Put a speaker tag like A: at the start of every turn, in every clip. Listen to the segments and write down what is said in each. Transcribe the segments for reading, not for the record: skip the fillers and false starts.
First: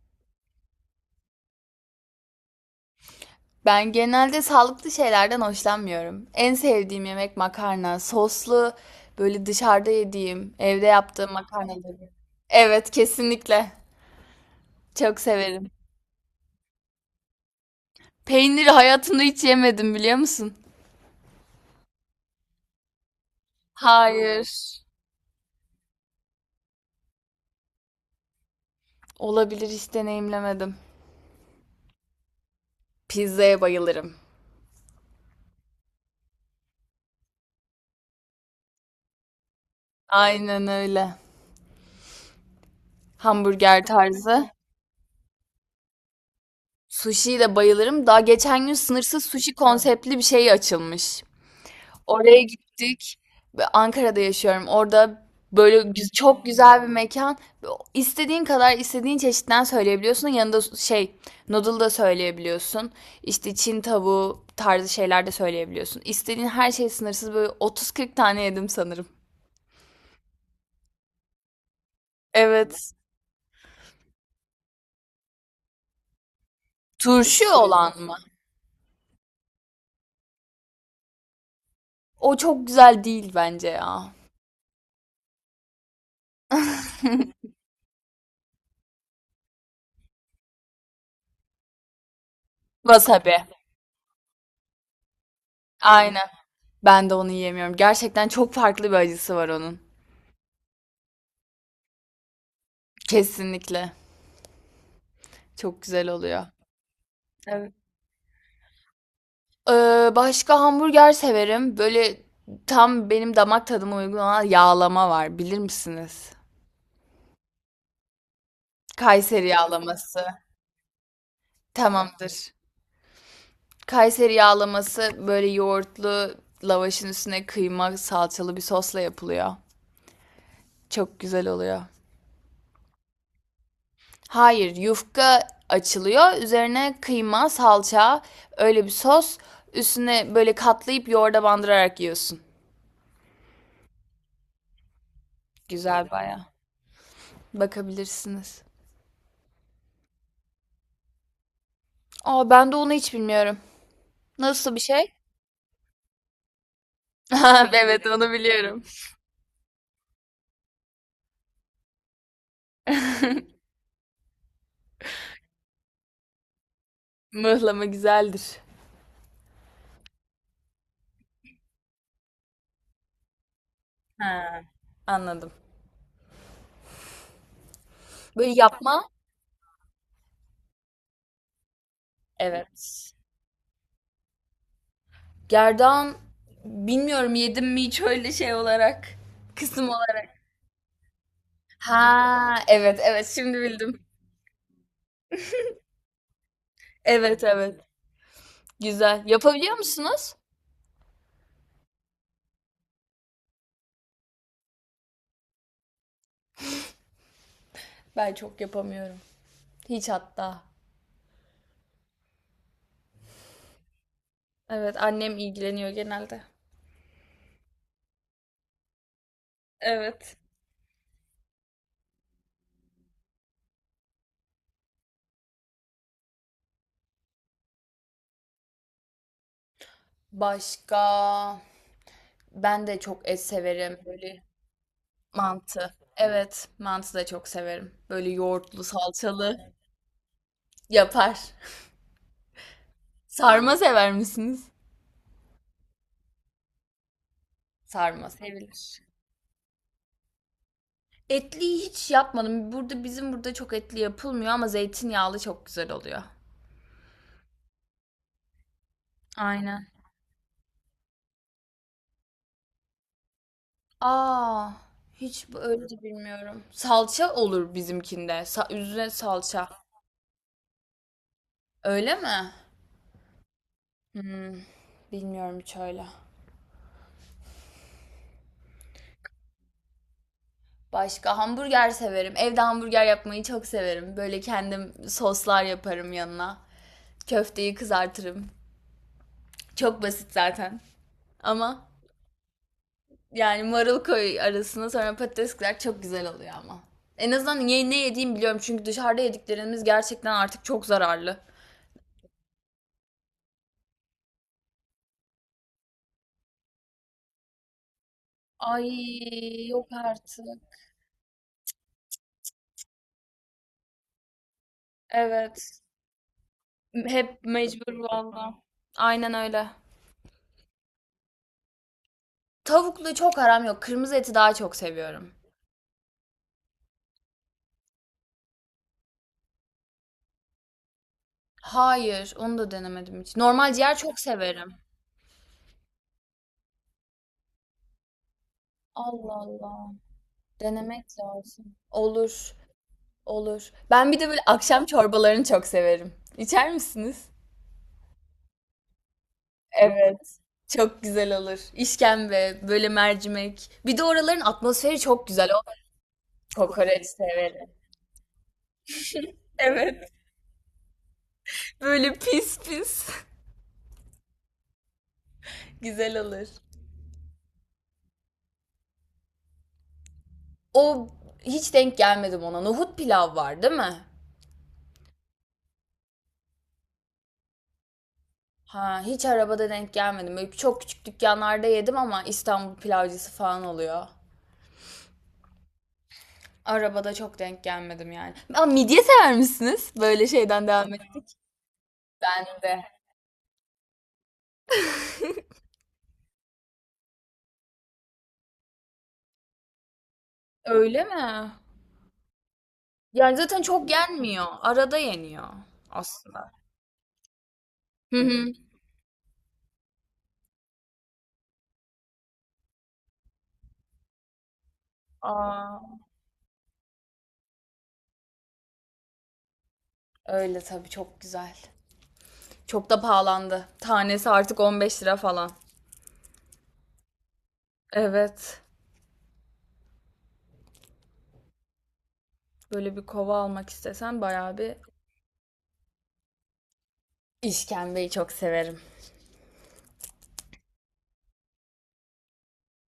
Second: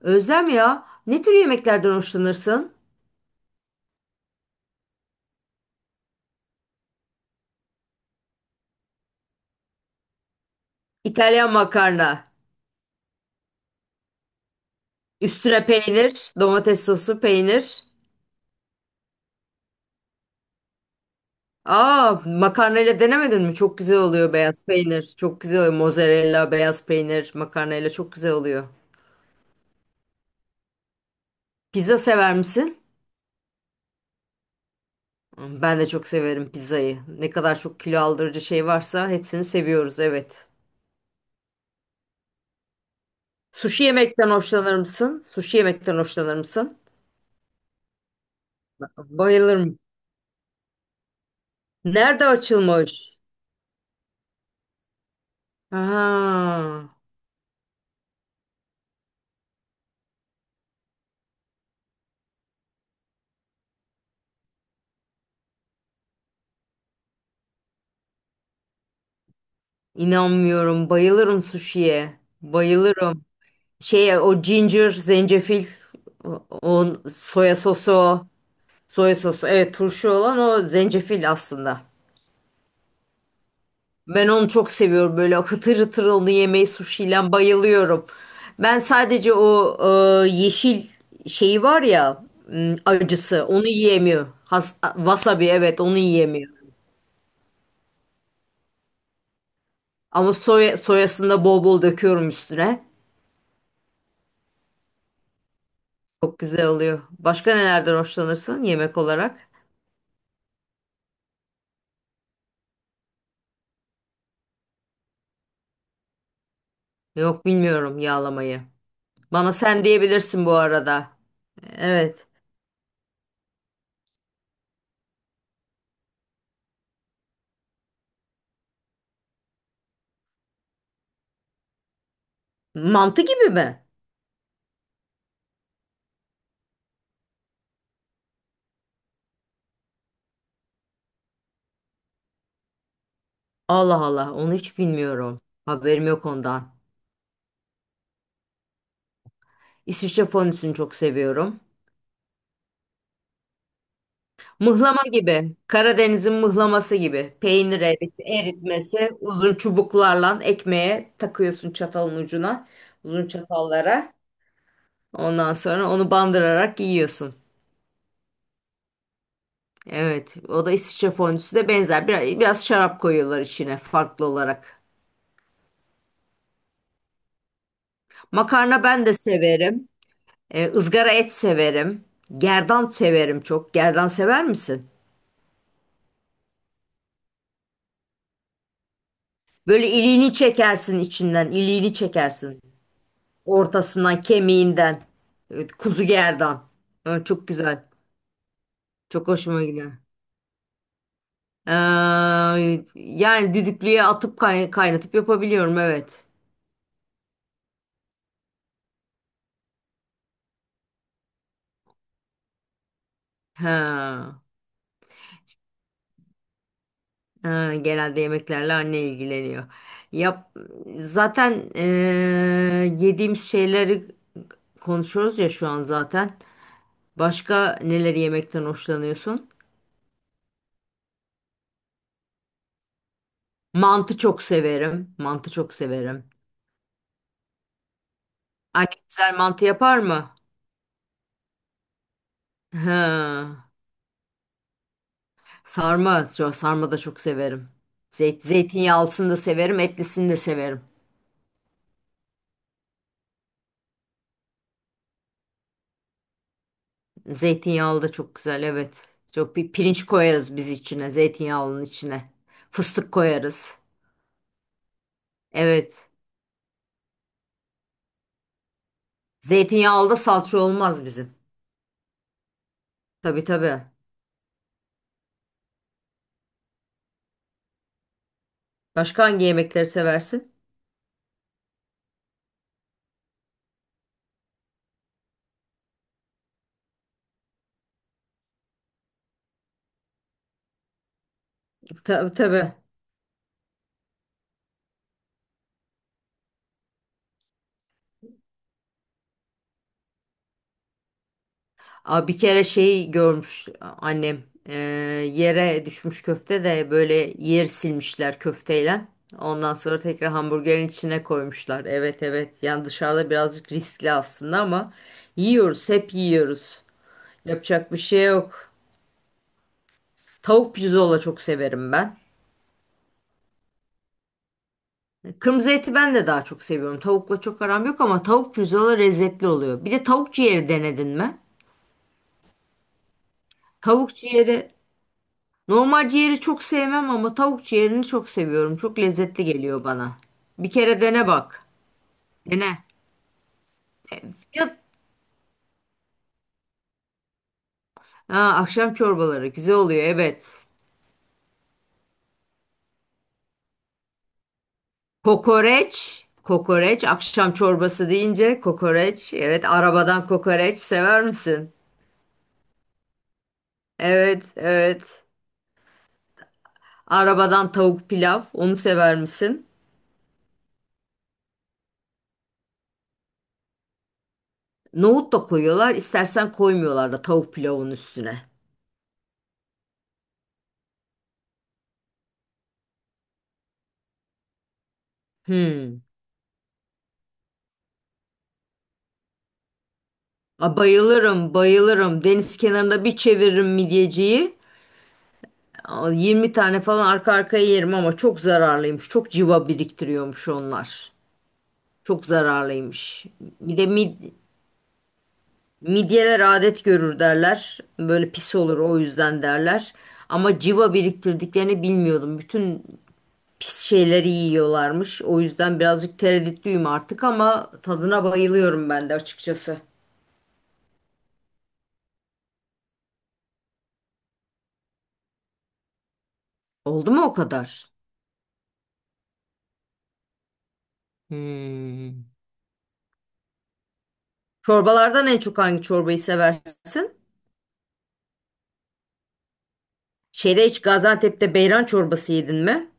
A: Özlem ya, ne tür yemeklerden hoşlanırsın?
B: Ben genelde sağlıklı şeylerden hoşlanmıyorum. En sevdiğim yemek makarna. Soslu böyle dışarıda yediğim, evde yaptığım
A: İtalyan
B: makarnaları.
A: makarna.
B: Evet, kesinlikle. Çok
A: Üstüne
B: severim.
A: peynir, domates sosu, peynir.
B: Peyniri hayatımda hiç yemedim biliyor musun?
A: Aa, makarnayla denemedin mi? Çok güzel oluyor
B: Hayır.
A: beyaz peynir. Çok güzel oluyor. Mozzarella, beyaz peynir, makarnayla çok güzel oluyor.
B: Olabilir, hiç deneyimlemedim.
A: Pizza sever misin?
B: Pizzaya bayılırım.
A: Hmm, ben de çok severim pizzayı. Ne kadar çok kilo aldırıcı şey varsa hepsini seviyoruz, evet.
B: Aynen öyle. Hamburger
A: Sushi yemekten
B: tarzı.
A: hoşlanır mısın? Sushi yemekten hoşlanır mısın?
B: Sushi'ye de bayılırım. Daha geçen gün sınırsız sushi
A: Bayılırım.
B: konseptli bir şey açılmış.
A: Nerede
B: Oraya gittik.
A: açılmış?
B: Ve Ankara'da yaşıyorum. Orada böyle çok güzel bir
A: Ha.
B: mekan. İstediğin kadar istediğin çeşitten söyleyebiliyorsun. Yanında şey noodle da söyleyebiliyorsun. İşte Çin tavuğu tarzı şeyler de söyleyebiliyorsun. İstediğin her şey sınırsız. Böyle 30-40 tane yedim sanırım.
A: İnanmıyorum. Bayılırım suşiye.
B: Evet.
A: Bayılırım. Şey o ginger, zencefil, o
B: Turşu
A: soya
B: olan mı?
A: sosu, soya sosu. Evet turşu olan o zencefil aslında.
B: O çok güzel değil bence ya.
A: Ben onu çok seviyorum. Böyle hıtır hıtır onu yemeyi suşiyle bayılıyorum. Ben sadece o yeşil şeyi var ya
B: Wasabi.
A: acısı onu yiyemiyor. Has, wasabi evet onu
B: Aynen.
A: yiyemiyor.
B: Ben de onu yiyemiyorum. Gerçekten çok farklı bir acısı var onun.
A: Ama soyasını da bol bol döküyorum üstüne.
B: Kesinlikle. Çok güzel
A: Çok
B: oluyor.
A: güzel oluyor. Başka
B: Evet.
A: nelerden hoşlanırsın yemek olarak?
B: Başka hamburger severim. Böyle tam benim damak tadıma uygun olan yağlama var. Bilir misiniz?
A: Yok bilmiyorum yağlamayı.
B: Kayseri
A: Bana sen
B: yağlaması.
A: diyebilirsin bu arada. Evet.
B: Tamamdır. Kayseri yağlaması böyle yoğurtlu lavaşın üstüne kıyma salçalı bir sosla yapılıyor. Çok güzel oluyor.
A: Mantı gibi mi?
B: Hayır, yufka açılıyor. Üzerine kıyma, salça, öyle bir sos. Üstüne böyle katlayıp yoğurda bandırarak yiyorsun.
A: Allah Allah onu hiç bilmiyorum. Haberim
B: Güzel
A: yok
B: baya.
A: ondan.
B: Bakabilirsiniz.
A: İsviçre fondüsünü çok seviyorum.
B: Aa, ben de onu hiç bilmiyorum. Nasıl bir
A: Mıhlama
B: şey?
A: gibi. Karadeniz'in mıhlaması gibi.
B: Ha,
A: Peynir
B: evet onu biliyorum.
A: eritmesi. Uzun çubuklarla ekmeğe takıyorsun çatalın ucuna. Uzun çatallara. Ondan sonra onu bandırarak yiyorsun.
B: Mıhlama güzeldir.
A: Evet, o da İsviçre fondüsü de benzer. Biraz şarap koyuyorlar içine farklı
B: Ha,
A: olarak.
B: anladım. Böyle
A: Makarna ben
B: yapma.
A: de severim. Izgara et severim. Gerdan
B: Evet.
A: severim çok. Gerdan sever misin?
B: Gerdan, bilmiyorum yedim mi hiç öyle şey olarak. Kısım
A: Böyle
B: olarak.
A: iliğini çekersin içinden, iliğini
B: Ha,
A: çekersin.
B: evet evet, şimdi bildim.
A: Ortasından, kemiğinden. Evet, kuzu gerdan. Ha,
B: Evet
A: çok
B: evet.
A: güzel.
B: Güzel.
A: Çok hoşuma
B: Yapabiliyor
A: gider.
B: musunuz?
A: Ee, yani düdüklüye atıp kaynatıp yapabiliyorum, evet.
B: Ben çok yapamıyorum. Hiç hatta.
A: Ha.
B: Evet, annem ilgileniyor genelde.
A: Ha, genelde yemeklerle anne ilgileniyor.
B: Evet.
A: Yap, zaten yediğimiz şeyleri konuşuyoruz ya şu an zaten. Başka neleri yemekten hoşlanıyorsun?
B: Başka ben de çok et severim
A: Mantı çok
B: böyle.
A: severim. Mantı çok
B: Mantı.
A: severim.
B: Evet, mantı da çok severim. Böyle yoğurtlu,
A: Anne güzel mantı
B: salçalı
A: yapar mı?
B: yapar.
A: Ha.
B: Sarma sever misiniz?
A: Sarma, sarma da çok severim.
B: Sarma sevilir.
A: Zeytinyağlısını da severim, etlisini de severim.
B: Etliyi hiç yapmadım. Burada, bizim burada çok etli yapılmıyor ama zeytinyağlı çok güzel oluyor.
A: Zeytinyağlı da çok güzel, evet. Çok bir
B: Aynen.
A: pirinç koyarız biz içine, zeytinyağlının içine. Fıstık koyarız.
B: Aa, hiç öyle de
A: Evet.
B: bilmiyorum. Salça olur bizimkinde. Üzerine salça.
A: Zeytinyağlı da salça olmaz bizim.
B: Öyle mi?
A: Tabii tabii.
B: Bilmiyorum hiç öyle.
A: Başka hangi yemekleri seversin?
B: Başka hamburger severim. Evde hamburger yapmayı çok severim. Böyle kendim soslar yaparım yanına. Köfteyi kızartırım. Çok basit zaten. Ama
A: Tabii tabii.
B: yani marul koy arasına, sonra patates kızar, çok güzel oluyor ama. En azından ne yediğimi biliyorum, çünkü dışarıda yediklerimiz gerçekten artık çok zararlı.
A: Aa, bir kere şeyi görmüş annem. Ee, yere düşmüş köfte de böyle yer silmişler
B: Ay,
A: köfteyle. Ondan
B: yok
A: sonra tekrar
B: artık.
A: hamburgerin içine koymuşlar. Evet evet. Yani dışarıda birazcık riskli aslında ama
B: Evet.
A: yiyoruz, hep yiyoruz.
B: Hep
A: Yapacak
B: mecbur
A: bir şey
B: valla.
A: yok.
B: Aynen öyle.
A: Tavuk pirzola çok severim ben.
B: Tavuklu çok aram yok. Kırmızı eti daha çok seviyorum.
A: Kırmızı eti ben de daha çok seviyorum. Tavukla çok aram yok ama tavuk pirzola lezzetli oluyor. Bir de tavuk ciğeri denedin mi?
B: Hayır, onu da denemedim hiç. Normal ciğer
A: Tavuk
B: çok
A: ciğeri,
B: severim.
A: normal ciğeri çok sevmem ama tavuk ciğerini çok seviyorum. Çok
B: Allah
A: lezzetli geliyor
B: Allah.
A: bana. Bir kere
B: Denemek
A: dene bak.
B: lazım. Olur.
A: Dene.
B: Olur. Ben bir de böyle
A: Ya,
B: akşam çorbalarını çok severim. İçer misiniz?
A: ha, akşam çorbaları güzel oluyor
B: Evet.
A: evet.
B: Çok güzel olur. İşkembe, böyle mercimek. Bir de oraların atmosferi çok güzel. O
A: Kokoreç, kokoreç,
B: kokoreç
A: akşam
B: severim.
A: çorbası deyince kokoreç. Evet,
B: Evet.
A: arabadan kokoreç sever misin?
B: Böyle pis pis.
A: Evet, evet.
B: Güzel olur.
A: Arabadan tavuk pilav, onu sever misin?
B: O, hiç denk gelmedim ona. Nohut pilav var, değil mi?
A: Nohut da koyuyorlar, istersen koymuyorlar da tavuk pilavın üstüne.
B: Ha, hiç arabada denk gelmedim. Böyle çok küçük dükkanlarda yedim ama İstanbul pilavcısı falan oluyor.
A: Hmm.
B: Arabada çok denk gelmedim yani. Aa, midye sever misiniz? Böyle şeyden
A: A,
B: devam et.
A: bayılırım, bayılırım.
B: Ben
A: Deniz
B: de.
A: kenarında bir çeviririm midyeciyi. A, 20 tane falan arka arkaya yerim ama çok zararlıymış. Çok civa biriktiriyormuş
B: Öyle
A: onlar.
B: mi?
A: Çok zararlıymış.
B: Yani zaten
A: Bir de
B: çok yenmiyor. Arada yeniyor
A: midyeler
B: aslında.
A: adet görür derler.
B: Hı
A: Böyle
B: hı.
A: pis olur o yüzden derler. Ama civa biriktirdiklerini bilmiyordum. Bütün pis şeyleri yiyorlarmış. O
B: Aa,
A: yüzden birazcık tereddütlüyüm artık ama tadına bayılıyorum ben de açıkçası.
B: öyle tabii çok güzel. Çok da pahalandı. Tanesi artık 15 lira falan.
A: Oldu mu o kadar?
B: Evet.
A: Hmm.
B: Böyle bir kova almak istesen bayağı bir.
A: Çorbalardan en çok hangi çorbayı seversin?
B: İşkembeyi çok severim.
A: Şeyde hiç Gaziantep'te beyran çorbası yedin mi?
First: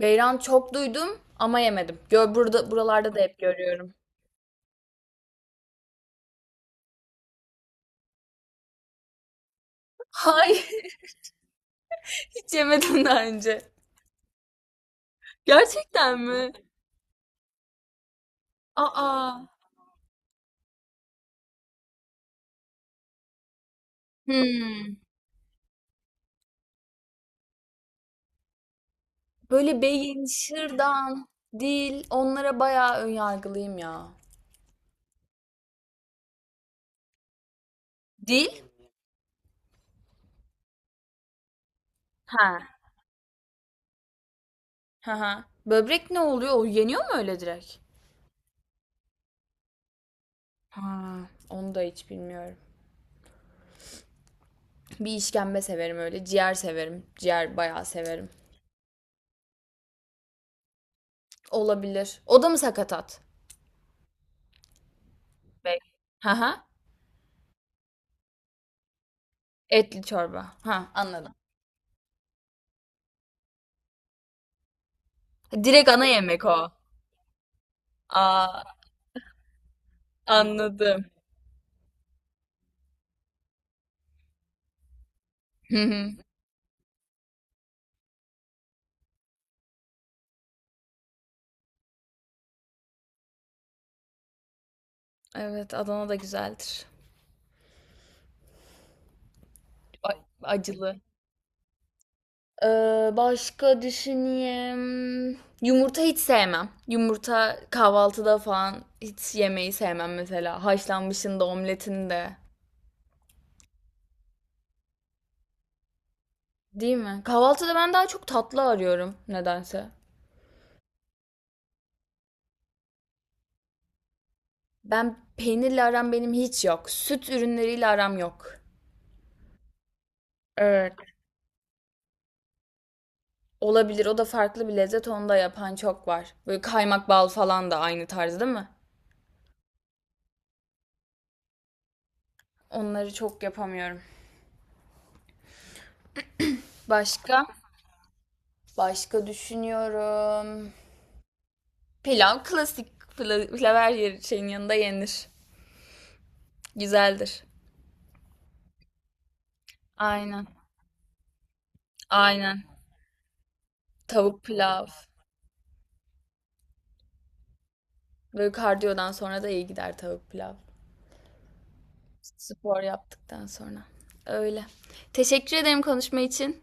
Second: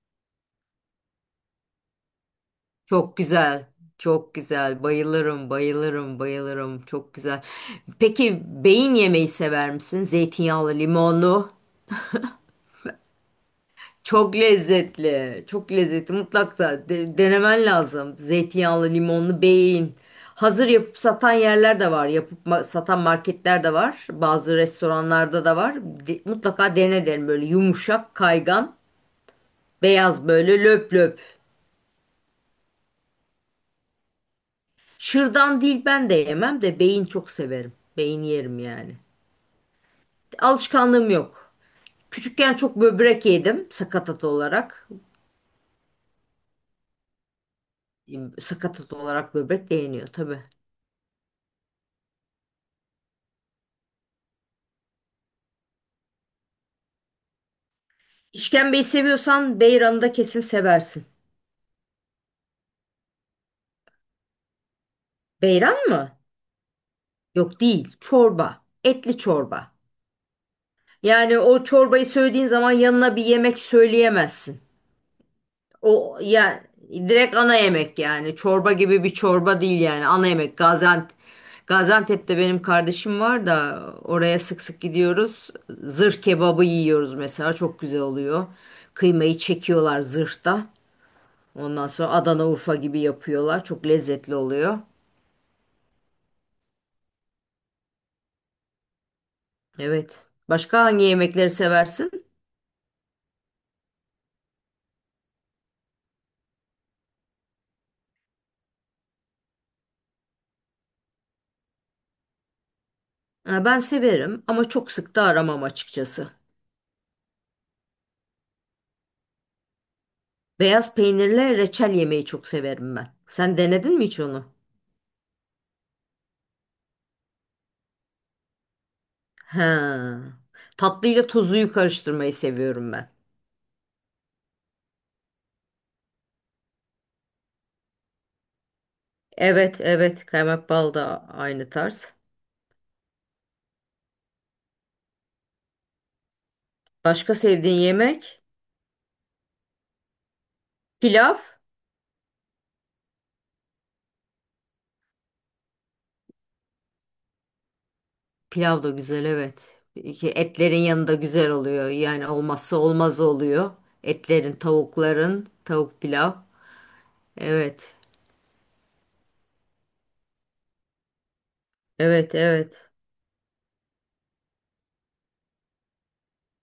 B: Beyran çok duydum ama yemedim. Gör, burada buralarda
A: Çok
B: da hep
A: güzel.
B: görüyorum.
A: Çok güzel. Bayılırım, bayılırım, bayılırım. Çok güzel. Peki beyin yemeği sever misin? Zeytinyağlı,
B: Hayır,
A: limonlu.
B: hiç yemedim daha önce.
A: Çok lezzetli. Çok lezzetli.
B: Gerçekten mi?
A: Mutlaka denemen lazım. Zeytinyağlı,
B: Aa.
A: limonlu beyin. Hazır yapıp satan yerler de var. Yapıp satan marketler de var. Bazı
B: Hmm.
A: restoranlarda da var. Mutlaka dene derim böyle yumuşak, kaygan,
B: Böyle beyin,
A: beyaz böyle löp löp.
B: şırdan, dil, onlara bayağı ön yargılıyım ya.
A: Şırdan değil ben de yemem de beyin çok severim. Beyin
B: Dil?
A: yerim yani. Alışkanlığım yok. Küçükken
B: Ha.
A: çok böbrek yedim sakatat olarak.
B: Ha ha. Böbrek ne oluyor? O yeniyor mu öyle direkt?
A: Sakatat olarak böbrek de yeniyor tabii.
B: Ha, onu da hiç bilmiyorum. Bir işkembe severim öyle. Ciğer severim. Ciğer bayağı severim.
A: İşkembeyi seviyorsan beyranı da kesin seversin.
B: Olabilir. O da mı sakatat?
A: Beyran
B: Bey.
A: mı?
B: Ha ha.
A: Yok değil. Çorba. Etli çorba.
B: Etli çorba. Ha, anladım.
A: Yani o çorbayı söylediğin zaman yanına bir yemek söyleyemezsin.
B: Direkt ana
A: O
B: yemek o.
A: yani direkt ana yemek yani.
B: Aa,
A: Çorba gibi bir çorba değil yani. Ana yemek.
B: anladım.
A: Gaziantep'te benim kardeşim var da oraya sık sık gidiyoruz.
B: Hı hı.
A: Zırh kebabı yiyoruz mesela. Çok güzel oluyor. Kıymayı çekiyorlar zırhta. Ondan sonra Adana Urfa gibi yapıyorlar. Çok lezzetli oluyor.
B: Evet, Adana da güzeldir. A-
A: Evet. Başka
B: Acılı.
A: hangi yemekleri seversin?
B: Başka düşüneyim. Yumurta hiç sevmem. Yumurta kahvaltıda falan hiç yemeyi sevmem mesela. Haşlanmışın da omletin de.
A: Ha, ben severim ama çok sık da aramam açıkçası.
B: Değil mi? Kahvaltıda ben daha çok tatlı arıyorum nedense.
A: Beyaz peynirle reçel yemeyi çok severim ben. Sen denedin mi hiç onu?
B: Ben peynirle aram benim hiç yok. Süt ürünleriyle aram yok.
A: Ha.
B: Evet.
A: Tatlıyla tuzuyu karıştırmayı seviyorum ben.
B: Olabilir. O da farklı bir lezzet. Onu da yapan çok var. Böyle kaymak bal falan da aynı tarz değil mi?
A: Evet, evet. Kaymak bal da aynı tarz.
B: Onları çok yapamıyorum.
A: Başka
B: Başka?
A: sevdiğin yemek?
B: Başka düşünüyorum.
A: Pilav.
B: Pilav klasik, pilav şeyin yanında yenir. Güzeldir.
A: Pilav da güzel, evet.
B: Aynen.
A: Etlerin yanında güzel oluyor. Yani
B: Aynen.
A: olmazsa olmaz oluyor.
B: Tavuk
A: Etlerin,
B: pilav.
A: tavukların, tavuk pilav. Evet.
B: Böyle kardiyodan sonra da iyi gider tavuk pilav.
A: Evet,
B: Spor
A: evet.
B: yaptıktan sonra. Öyle. Teşekkür ederim konuşma için.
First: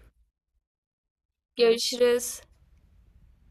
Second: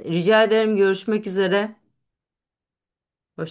A: Rica ederim, görüşmek üzere.
B: Görüşürüz.
A: Hoşça